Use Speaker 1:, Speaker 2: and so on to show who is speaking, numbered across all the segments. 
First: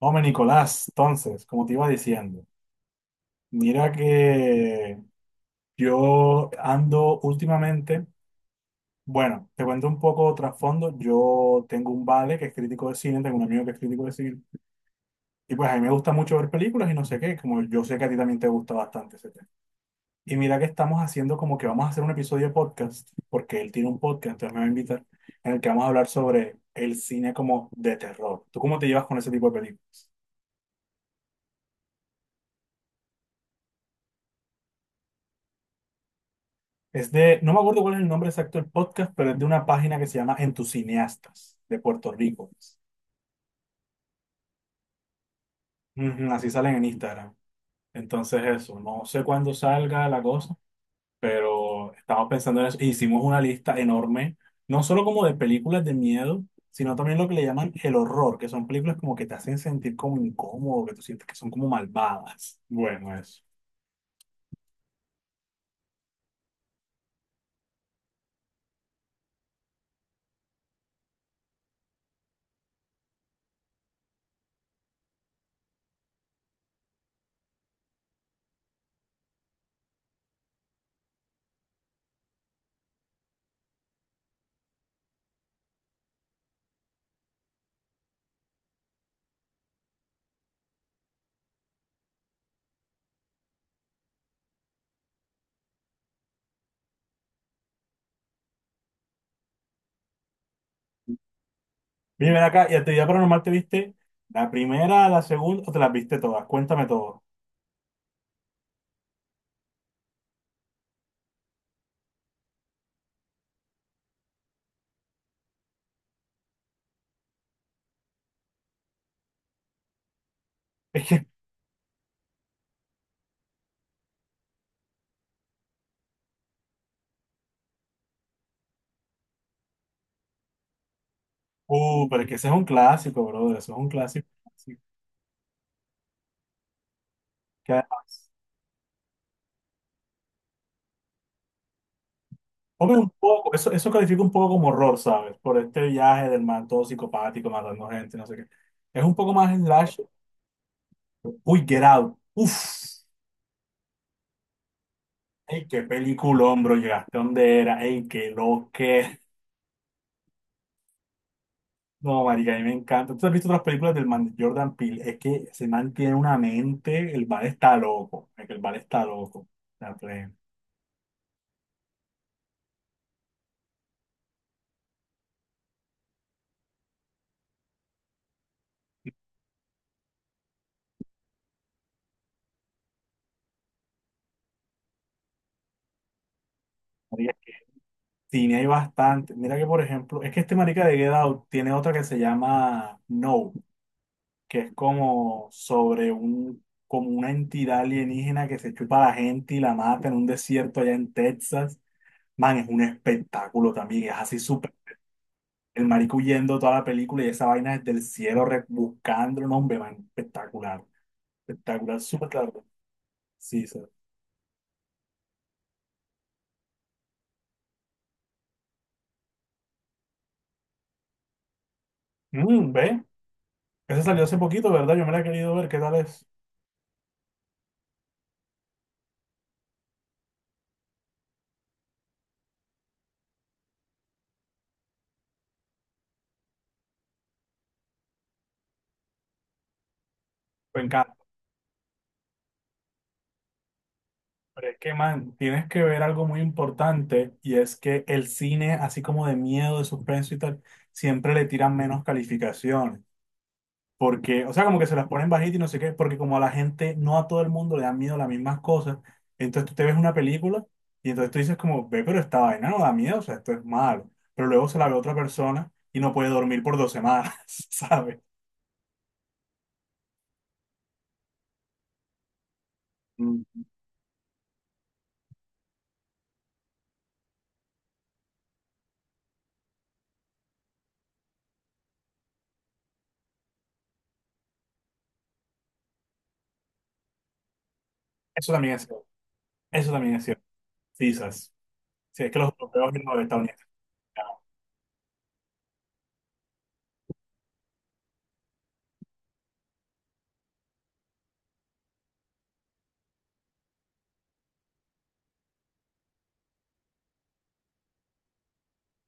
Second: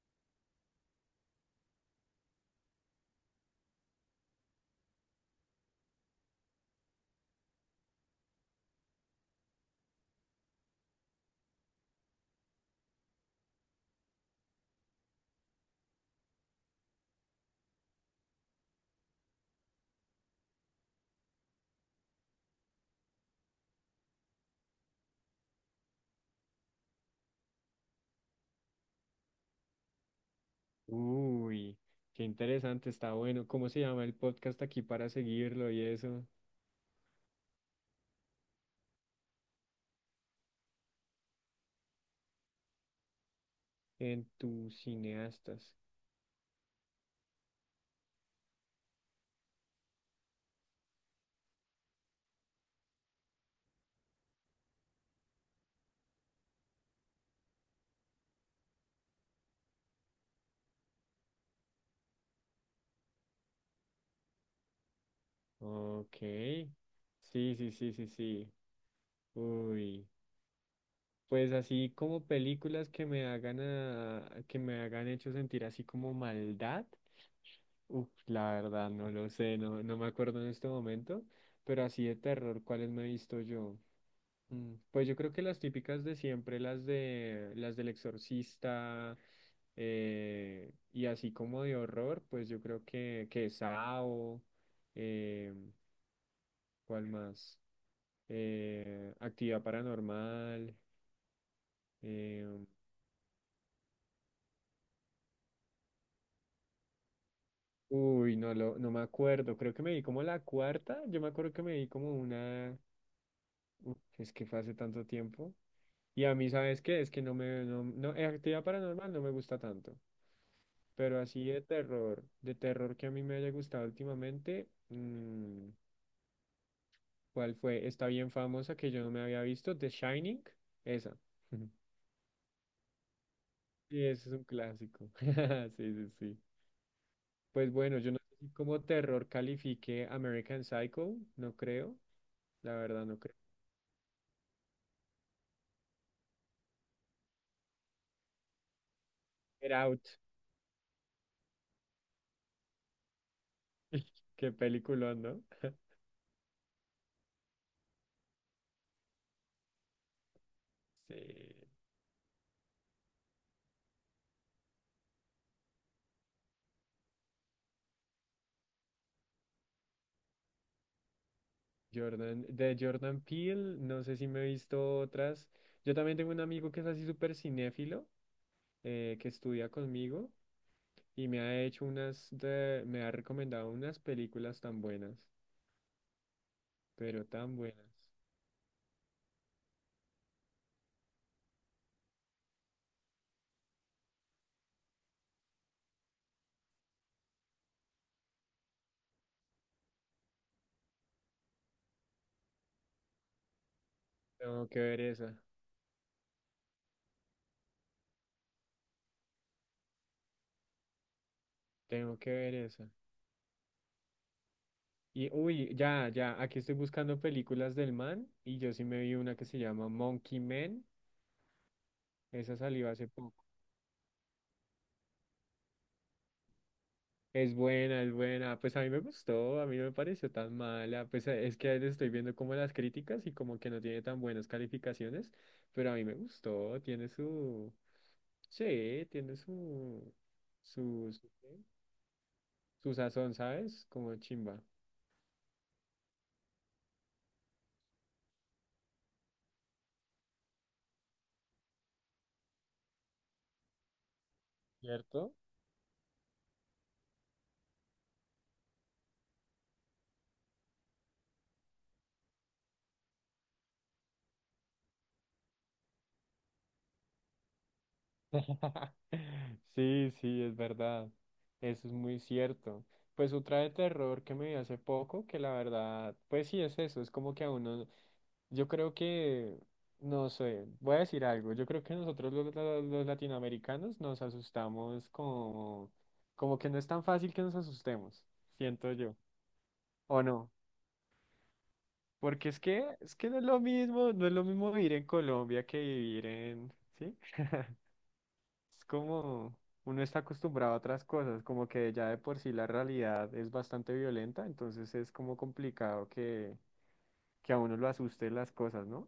Speaker 1: Hombre, Nicolás, entonces, como te iba diciendo, mira que yo ando últimamente, bueno, te cuento un poco trasfondo, yo tengo un vale que es crítico de cine, tengo un amigo que es crítico de cine, y pues a mí me gusta mucho ver películas y no sé qué, como yo sé que a ti también te gusta bastante ese tema. Y mira que estamos haciendo como que vamos a hacer un episodio de podcast, porque él tiene un podcast, entonces me va a invitar, en el que vamos a hablar sobre el cine como de terror. ¿Tú cómo te llevas con ese tipo de películas?
Speaker 2: Uy, qué interesante, está bueno. ¿Cómo se llama el podcast aquí para seguirlo y eso?
Speaker 1: Es de, no me acuerdo cuál es el nombre exacto del podcast, pero es de una página que se llama En tus cineastas de Puerto Rico.
Speaker 2: En tus cineastas.
Speaker 1: Ujú, así salen en Instagram. Entonces eso, no sé cuándo salga la cosa, pero estamos pensando en eso. E hicimos una lista enorme, no solo como de películas de miedo, sino también lo que le llaman el horror, que son películas como que te hacen sentir como incómodo, que tú sientes que son como malvadas. Bueno, eso.
Speaker 2: Ok. Sí, sí, sí, sí, sí. Uy. Pues así como películas que que me hagan hecho sentir así como maldad. Uf, la verdad, no lo sé, no, no me acuerdo en este momento. Pero así de terror, ¿cuáles me he visto yo? Pues yo creo que las típicas de siempre, las de las del exorcista y así como de horror, pues yo creo que Sao, eh, ¿cuál más? Actividad Paranormal.
Speaker 1: Bien, ven
Speaker 2: eh,
Speaker 1: acá, ¿y actividad paranormal te viste la primera, la segunda, o te las viste todas? Cuéntame todo.
Speaker 2: uy, no, no me acuerdo, creo que me vi como la cuarta, yo me acuerdo que me vi como una, uf, es que fue hace tanto tiempo. Y a mí, ¿sabes qué? Es que no, no, Actividad Paranormal no me gusta tanto. Pero así de terror que a mí me haya gustado últimamente, ¿cuál fue? Está bien famosa que yo no me había visto, The Shining, esa.
Speaker 1: Pero es que ese es un clásico, brother. Eso es un
Speaker 2: Sí,
Speaker 1: clásico.
Speaker 2: ese es un
Speaker 1: Clásico.
Speaker 2: clásico. Sí, sí, sí. Pues
Speaker 1: Que
Speaker 2: bueno, yo no
Speaker 1: además,
Speaker 2: sé si como terror califique American Psycho, no creo, la
Speaker 1: hombre,
Speaker 2: verdad
Speaker 1: un
Speaker 2: no creo.
Speaker 1: poco, eso califica un poco como horror, ¿sabes? Por este viaje del man todo psicopático, matando gente, no sé qué. Es un poco más
Speaker 2: Get
Speaker 1: slash.
Speaker 2: Out,
Speaker 1: Uy, Get Out. Uf.
Speaker 2: qué película, ¿no?
Speaker 1: Ey, qué peliculón, bro. Llegaste donde era. Ey, qué lo que.
Speaker 2: Sí.
Speaker 1: No, marica, a mí me encanta. ¿Tú has visto otras películas del man de Jordan Peele? Es que ese man tiene una mente. El bar está loco. Es que el bar está loco. La plena.
Speaker 2: Jordan, de Jordan Peele, no sé si me he visto otras. Yo también tengo un amigo que es así súper cinéfilo, que estudia conmigo. Y me ha recomendado unas películas tan buenas, pero
Speaker 1: Marica,
Speaker 2: tan buenas.
Speaker 1: cine hay bastante. Mira que, por ejemplo, es que este marica de Get Out tiene otra que se llama No, que es como sobre un, como una entidad alienígena que se chupa a la gente y la mata en un desierto allá en Texas. Man, es un espectáculo también, es así
Speaker 2: Tengo
Speaker 1: súper.
Speaker 2: que ver esa,
Speaker 1: El marico huyendo toda la película y esa vaina desde el cielo buscando un hombre, man, espectacular. Espectacular,
Speaker 2: tengo
Speaker 1: súper
Speaker 2: que ver
Speaker 1: claro.
Speaker 2: esa.
Speaker 1: Sí, sí.
Speaker 2: Y uy, aquí estoy buscando películas del man y yo sí me vi una que se llama Monkey Man. Esa
Speaker 1: Mm,
Speaker 2: salió
Speaker 1: ve,
Speaker 2: hace poco.
Speaker 1: ese salió hace poquito, ¿verdad? Yo me la he querido ver, ¿qué tal es?
Speaker 2: Es buena, es buena. Pues a mí me gustó, a mí no me pareció tan mala. Pues es que ahí estoy viendo como las críticas y como que no tiene tan buenas calificaciones, pero a mí me gustó, tiene su, sí, tiene su,
Speaker 1: Me encanta.
Speaker 2: ¿qué? Su sazón, ¿sabes? Como chimba.
Speaker 1: Pero es que, man, tienes que ver algo muy importante y es que el cine, así como de miedo, de suspenso y tal, siempre le tiran menos calificaciones. Porque, o sea, como que se las ponen
Speaker 2: ¿Cierto?
Speaker 1: bajitas y no sé qué, porque como a la gente, no a todo el mundo le dan miedo las mismas cosas, entonces tú te ves una película y entonces tú dices como, ve, pero esta vaina no da miedo, o sea, esto es malo. Pero luego se la ve otra persona y no puede dormir por dos semanas, ¿sabes?
Speaker 2: Sí, sí, es verdad. Eso es muy cierto. Pues otra
Speaker 1: Mm.
Speaker 2: de terror que me vi hace poco, que la verdad, pues sí es eso, es como que a uno, yo creo que, no sé, voy a decir algo, yo creo que nosotros los latinoamericanos nos asustamos como, como que no es tan fácil que nos asustemos,
Speaker 1: Eso también es
Speaker 2: siento
Speaker 1: cierto.
Speaker 2: yo,
Speaker 1: Eso también
Speaker 2: ¿o
Speaker 1: es cierto.
Speaker 2: no?
Speaker 1: Sí, ¿sabes? Sí, es que
Speaker 2: Porque
Speaker 1: los europeos y
Speaker 2: es
Speaker 1: los
Speaker 2: que no es lo
Speaker 1: estadounidenses.
Speaker 2: mismo, no es lo mismo vivir en Colombia que vivir en, ¿sí? Es como uno está acostumbrado a otras cosas, como que ya de por sí la realidad es bastante violenta, entonces es como complicado que a uno lo asuste las cosas, ¿no?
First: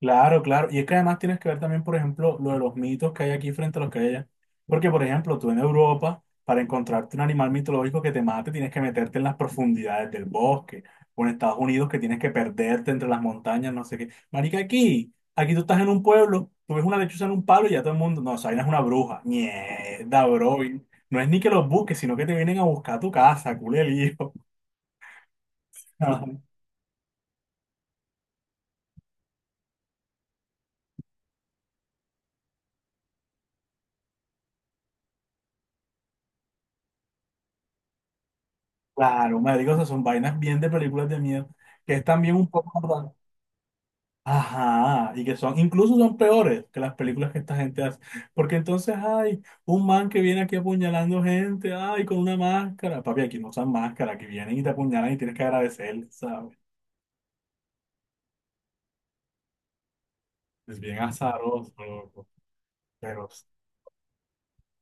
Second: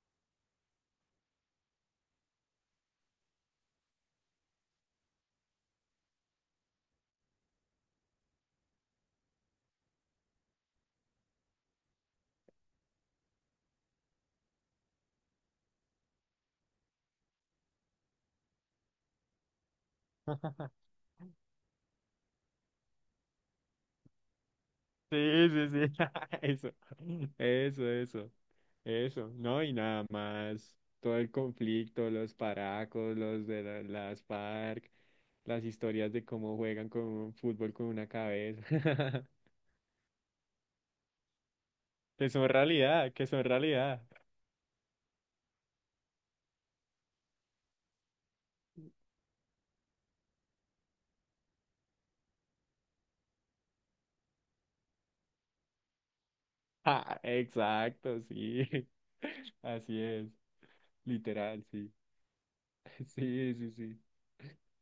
Speaker 1: Claro, claro. Y es que además tienes que ver también, por ejemplo, lo de los mitos que hay aquí frente a los que hay allá. Porque, por ejemplo, tú en Europa, para encontrarte un animal mitológico que te mate, tienes que meterte en las profundidades del bosque. O en Estados Unidos, que tienes que perderte entre las montañas, no sé qué. Marica, aquí, aquí tú estás en un pueblo, tú ves una lechuza en un palo y ya todo el mundo, no, esa vaina es una bruja. Mierda, bro. Y no es ni que los busques, sino que te vienen a buscar a tu casa, culé el hijo.
Speaker 2: Sí, sí, sí, eso, eso, eso, eso, no, y nada más, todo el conflicto, los paracos, las FARC, las historias de cómo juegan con un fútbol con una cabeza,
Speaker 1: Claro, marica, o sea, son vainas bien de películas de miedo, que es
Speaker 2: que
Speaker 1: también un
Speaker 2: son realidad,
Speaker 1: poco...
Speaker 2: que son realidad.
Speaker 1: Ajá, y que son, incluso son peores que las películas que esta gente hace. Porque entonces hay un man que viene aquí apuñalando gente, ay, con una máscara. Papi, aquí no usan máscara, que vienen y te apuñalan y tienes que agradecer, ¿sabes?
Speaker 2: Ah, exacto, sí. Así es,
Speaker 1: Es bien
Speaker 2: literal,
Speaker 1: azaroso,
Speaker 2: sí.
Speaker 1: loco. Pero,
Speaker 2: Sí, sí, sí.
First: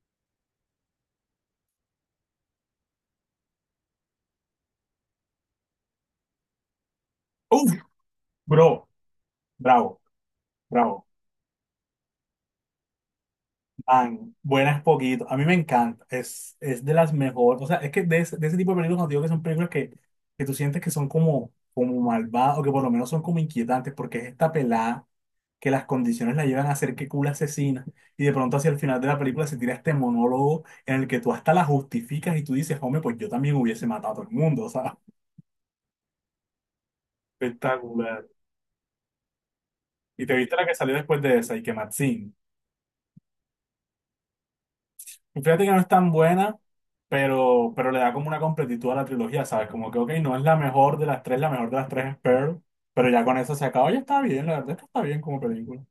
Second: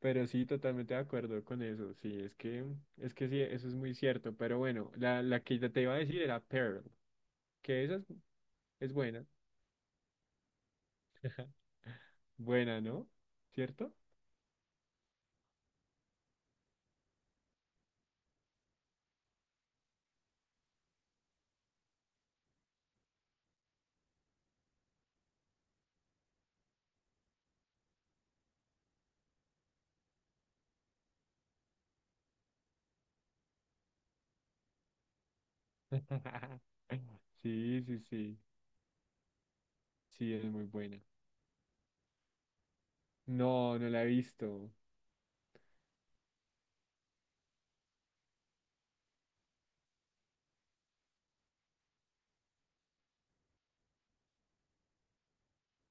Speaker 2: Pero sí, totalmente de acuerdo con eso. Sí, es que sí, eso es muy cierto. Pero bueno, la que te iba a decir era Pearl,
Speaker 1: uff,
Speaker 2: que esa es,
Speaker 1: bro,
Speaker 2: es buena.
Speaker 1: bravo, bravo.
Speaker 2: Buena, ¿no? ¿Cierto?
Speaker 1: Man, buenas poquito. A mí me encanta. Es de las mejores. O sea, es que de ese tipo de películas, cuando digo que son películas que tú sientes que son como, como malvadas o que por lo menos son como inquietantes, porque es esta pelada que las condiciones la llevan a ser que cool asesina. Y de pronto hacia el final de la película se tira este monólogo en el que tú hasta la justificas y tú dices, hombre, pues yo también hubiese matado a todo el mundo, o sea,
Speaker 2: Sí, sí,
Speaker 1: espectacular.
Speaker 2: sí.
Speaker 1: Y
Speaker 2: Sí,
Speaker 1: te
Speaker 2: es
Speaker 1: viste la
Speaker 2: muy
Speaker 1: que salió
Speaker 2: buena.
Speaker 1: después de esa, y que Maxine.
Speaker 2: No, no la he visto.
Speaker 1: Y fíjate que no es tan buena, pero le da como una completitud a la trilogía, ¿sabes? Como que, ok, no es la mejor de las tres, la mejor de las tres es Pearl, pero ya con eso se acabó, ya está bien, la verdad es que está bien como película.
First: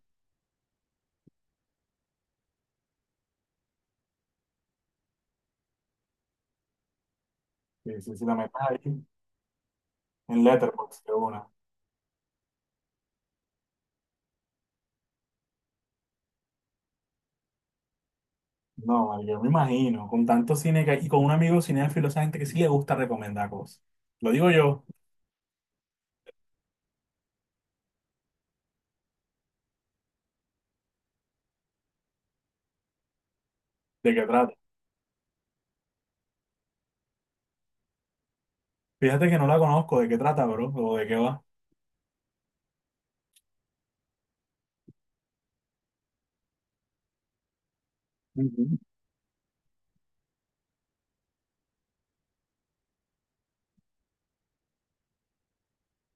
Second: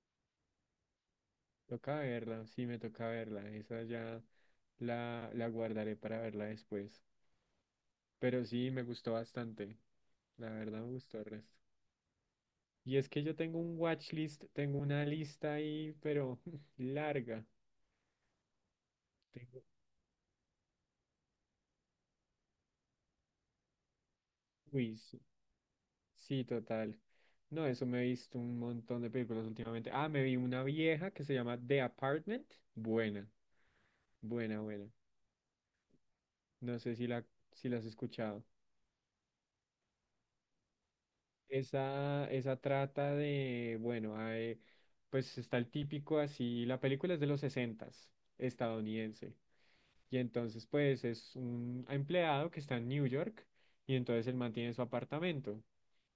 Speaker 2: Toca verla, sí, me toca verla. Esa ya la guardaré para verla después.
Speaker 1: Sí, sí, sí, la
Speaker 2: Pero
Speaker 1: metas
Speaker 2: sí,
Speaker 1: ahí
Speaker 2: me gustó bastante.
Speaker 1: en
Speaker 2: La verdad me
Speaker 1: Letterboxd, de
Speaker 2: gustó el
Speaker 1: una.
Speaker 2: resto. Y es que yo tengo un watchlist, tengo una lista ahí, pero larga.
Speaker 1: No, vale, yo me
Speaker 2: Tengo,
Speaker 1: imagino, con tanto cine que hay y con un amigo cinéfilo, esa gente que sí le gusta recomendar cosas. Lo digo yo,
Speaker 2: uy, sí, sí, total. No, eso me he visto un montón de películas últimamente. Ah, me vi una vieja que se llama The Apartment. Buena,
Speaker 1: ¿de qué trata?
Speaker 2: buena, buena. No sé si si la has escuchado.
Speaker 1: Fíjate que no la conozco, ¿de qué trata, bro? ¿O de qué va?
Speaker 2: Esa trata de, bueno, pues está el típico así, la película es de los sesentas
Speaker 1: Ujú.
Speaker 2: estadounidense. Y entonces, pues, es un empleado que está en New York y entonces él mantiene su apartamento.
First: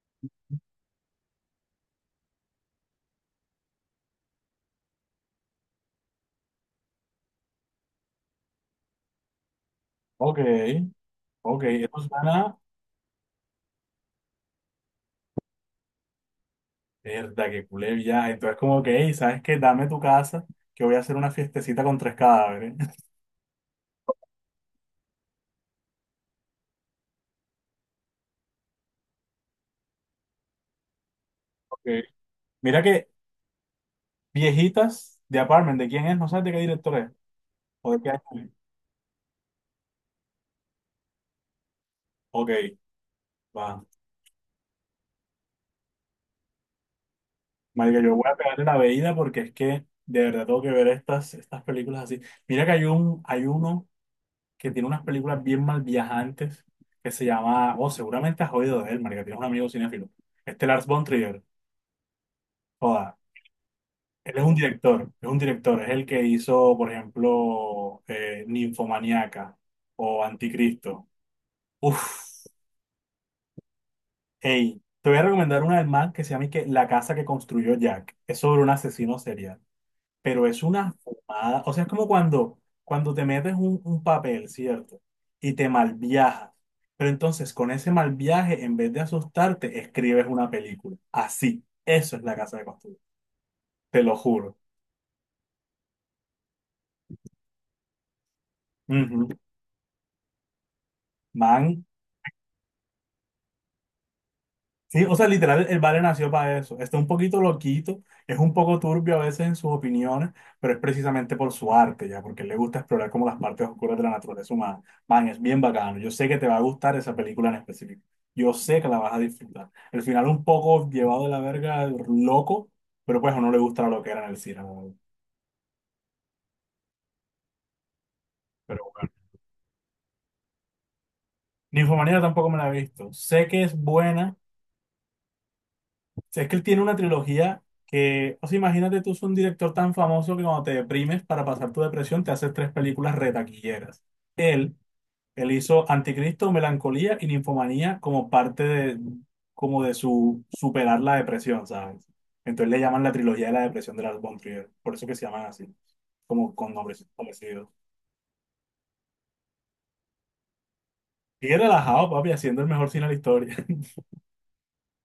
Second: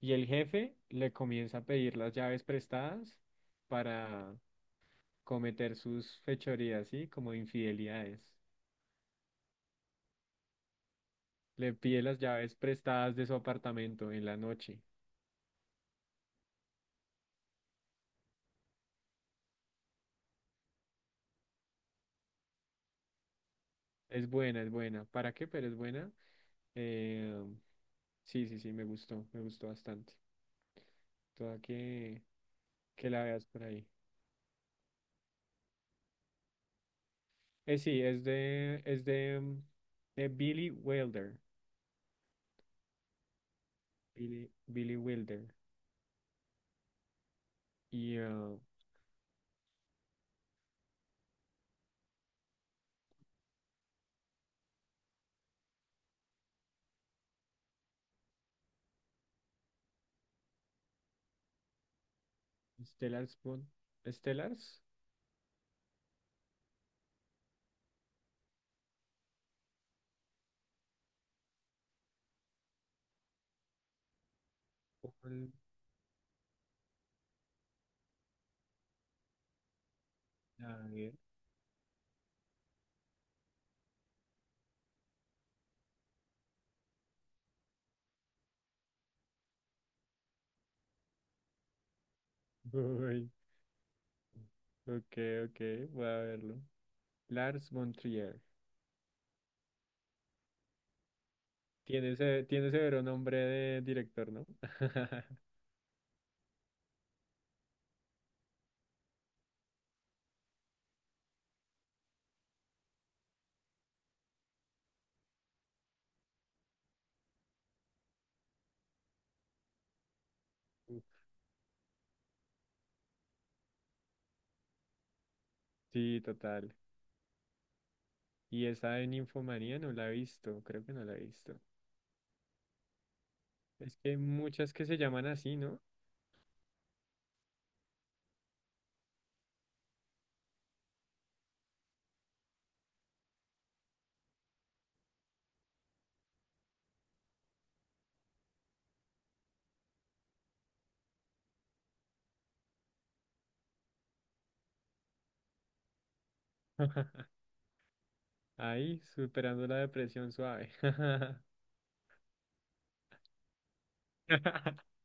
Speaker 2: Y el jefe le comienza a pedir las llaves prestadas para cometer sus fechorías, ¿sí? Como infidelidades.
Speaker 1: Ok, ok,
Speaker 2: Le
Speaker 1: eso
Speaker 2: pide las llaves
Speaker 1: suena,
Speaker 2: prestadas de su apartamento en la noche.
Speaker 1: verdad, que culé ya. Entonces, como que, "Ey, ¿sabes qué? Dame tu casa, que voy a hacer una fiestecita con tres cadáveres".
Speaker 2: Es buena, es buena. ¿Para qué? Pero es buena. Eh, sí, sí, sí, me gustó bastante. Toda
Speaker 1: Ok. Mira que
Speaker 2: que la veas por ahí.
Speaker 1: viejitas de Apartment, ¿de quién es? No sabes de qué director es. ¿O de
Speaker 2: Sí,
Speaker 1: qué año
Speaker 2: es
Speaker 1: es?
Speaker 2: de, de Billy Wilder.
Speaker 1: Ok, va.
Speaker 2: Billy Wilder
Speaker 1: Marica, yo
Speaker 2: y
Speaker 1: voy a pegarle una veída porque es que de verdad tengo que ver estas películas así. Mira que hay un, hay uno que tiene unas películas bien mal viajantes que se llama, oh, seguramente has oído de él, marica, tienes un amigo cinéfilo. Este Lars von Trier, joda,
Speaker 2: Stellar Spoon.
Speaker 1: él es un
Speaker 2: ¿Stellars?
Speaker 1: director, es un director, es el que hizo, por ejemplo, Ninfomaniaca o Anticristo. Uf, hey, te voy a
Speaker 2: Paul
Speaker 1: recomendar una del man que se llama y que La casa que construyó Jack. Es sobre un asesino serial. Pero es una
Speaker 2: Lager.
Speaker 1: fumada. O sea, es como cuando, cuando te metes un papel, ¿cierto? Y te malviajas. Pero entonces, con ese mal viaje, en vez de asustarte, escribes una película. Así. Eso es la casa de costura.
Speaker 2: Uy,
Speaker 1: Te lo juro.
Speaker 2: ok, ok, voy a verlo. Lars von Trier.
Speaker 1: Ujú. Man,
Speaker 2: Tiene, tiene severo nombre de director, ¿no?
Speaker 1: sí, o sea, literal, el Vale nació para eso. Está un poquito loquito, es un poco turbio a veces en sus opiniones, pero es precisamente por su arte, ya, porque le gusta explorar como las partes oscuras de la naturaleza humana. Man, es bien bacano. Yo sé que te va a gustar esa película en específico. Yo sé que la vas a disfrutar. El final un poco
Speaker 2: Uf,
Speaker 1: llevado de la verga, loco, pero pues a uno le gusta la loquera en el cine. La verdad.
Speaker 2: sí, total. Y
Speaker 1: Pero
Speaker 2: esa de
Speaker 1: bueno.
Speaker 2: Ninfomanía no la he visto, creo que no la he visto.
Speaker 1: Ninfomanía tampoco me la he visto. Sé que es
Speaker 2: Es que hay
Speaker 1: buena.
Speaker 2: muchas que se llaman así, ¿no?
Speaker 1: Sea, que él tiene una trilogía que, o sea, imagínate tú, es un director tan famoso que cuando te deprimes para pasar tu depresión te haces tres películas retaquilleras. Él, él hizo Anticristo, Melancolía y Ninfomanía como parte de, como de su superar la depresión, ¿sabes? Entonces le llaman la trilogía de la depresión de Lars von Trier, por eso que se llaman así, como con nombres parecidos.
Speaker 2: Ahí, superando la depresión suave.
Speaker 1: Sigue relajado, papi, haciendo el mejor cine de la historia.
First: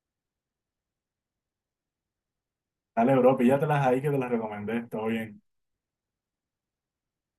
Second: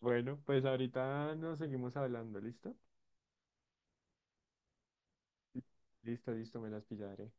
Speaker 2: Bueno, pues ahorita nos seguimos hablando, ¿listo?
Speaker 1: Dale, bro, píllatelas ahí que te las recomendé, todo bien.
Speaker 2: Listo, listo, me las pillaré.